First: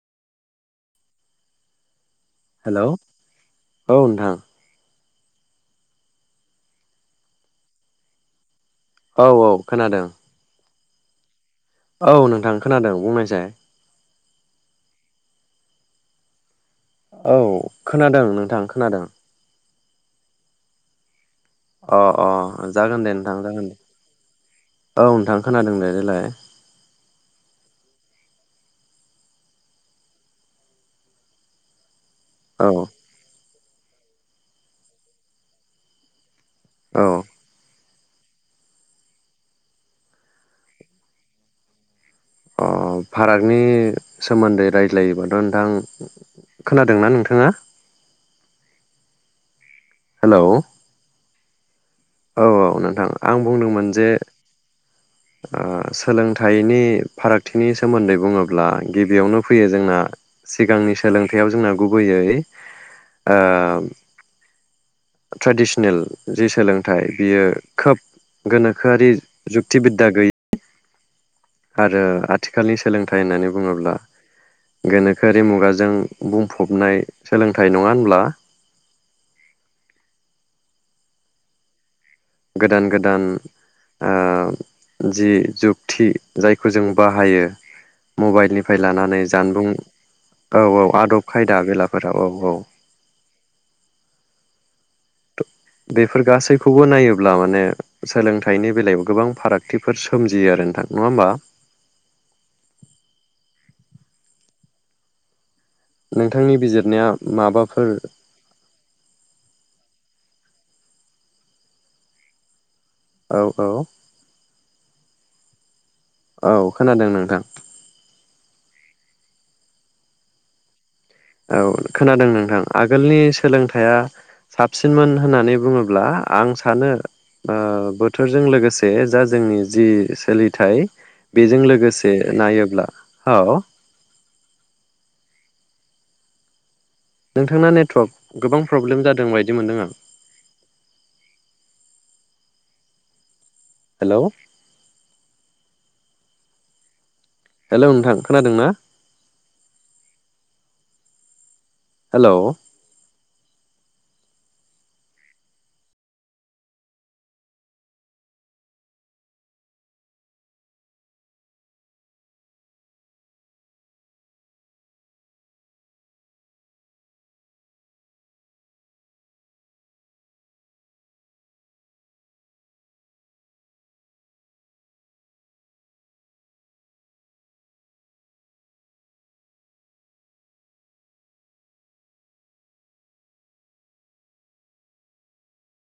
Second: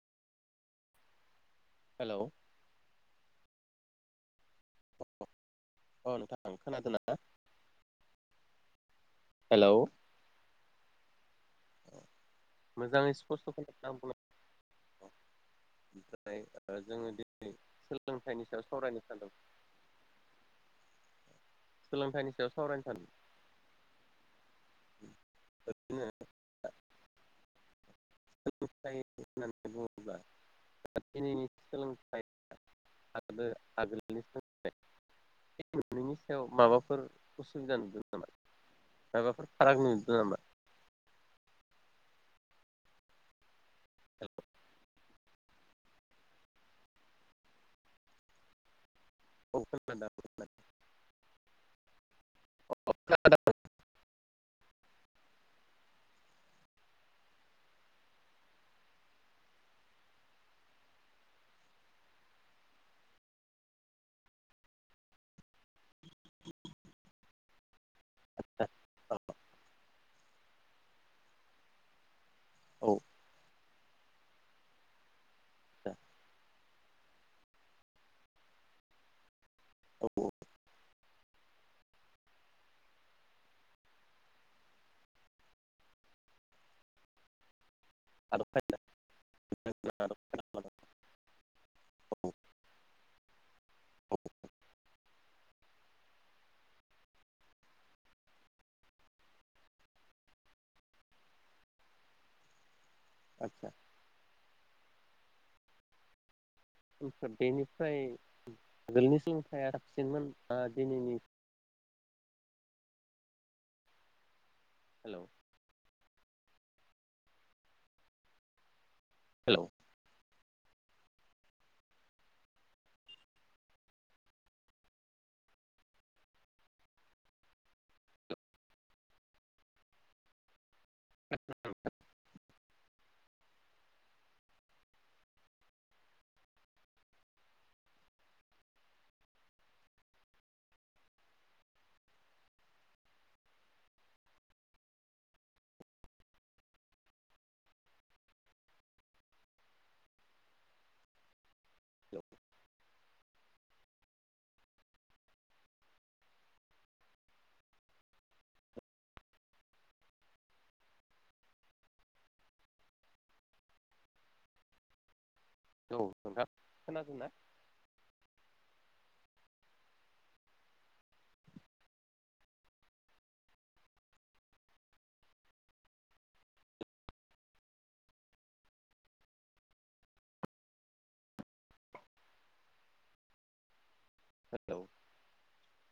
Hello. Hello, औ नोंथां। अ नोंथां खोनादो ना? औ औ हेलौ खोनादों। औ नों मोजाङै स्पस्त' [unintelligible] [unintelligible] ओ जोङो औ दिनै खोनादों सोलोंथाइनि नोंथां सायाव खोनादों सावरायनो सानदों। अ अ सोलोंथाइनि सायाव सावरायनो जागोन सानदों दे नोंथां जागोन दे। औ नोंथां खोनादों दे ओरैनो देलाय। [unintelligible] बुङोब्ला दिनैनि सोलों औ [unintelligible] आबो आगोल औ माबाफोर औ उसुबिदा नुदों। माबाफोर फाराग नुदों नामा? अ फारागनि औ सोमोन्दै रायज्लायोमोन नोंथां खोनादोंना नोंथाङा खोनादों हेलौ औ औ नोंथां खोनादों आं बुंदोंमोन जे ओ सोलों थाइनि फारागथिनि सोमोन्दै बुङोब्ला गिबियावनो फैयो जोंना सिगांनि सोलोंथाइयाव जोंना गुबैयै ओ ट्रेडिसनेल जि सोलोंथाइ बियो खोब गोनोखोआरि औ जुक्टिबिद्दा गैयि आरो आथिखालनि औ सोलोंथाइ होननानै बुङोब्ला गोनोखोआरि मुगाजों बुंफबनाय सोलोंथाइ नङा होनब्ला औ गोदान गोदान ओ जि जुक्ति जायखौ जों बाहायो। आदब मबाइलनिफ्राय लानानै जानबुं खायदा आदब औ खायदा औ आदब खायदा बेलाफोराव औ औ औ बेफोर गासैखौबो नायोब्ला माने सोलोंथाइनि बेलायाव गोबां फारागथिफोर सोमजियो आरो नोंथां नङा होमबा [unintelligible] नों बेफोरनिफ्राय आगोलनि [unintelligible] मोन आ दिनैनि औ औ हेलौ, औ खोनादों नोंथां हेलौ, औ खोनादों नोंथां आगोलनि सोलोंथाइया साबसिनमोन होननानै बुङोब्ला आं सानो ओ बोथोरजों ओलोगोसे जा जोंनि जि सोलिथाय बेजों लोगोसे नायोब्ला औ नोंथांना नेटवर्क गोबां प्रब्लेम जादों बायदि मोनदों आं हेलौ, हेलौ नोंथां खोनादों ना हेलौ हेलौ औ नोंथा खोनादोंना? हेलौ,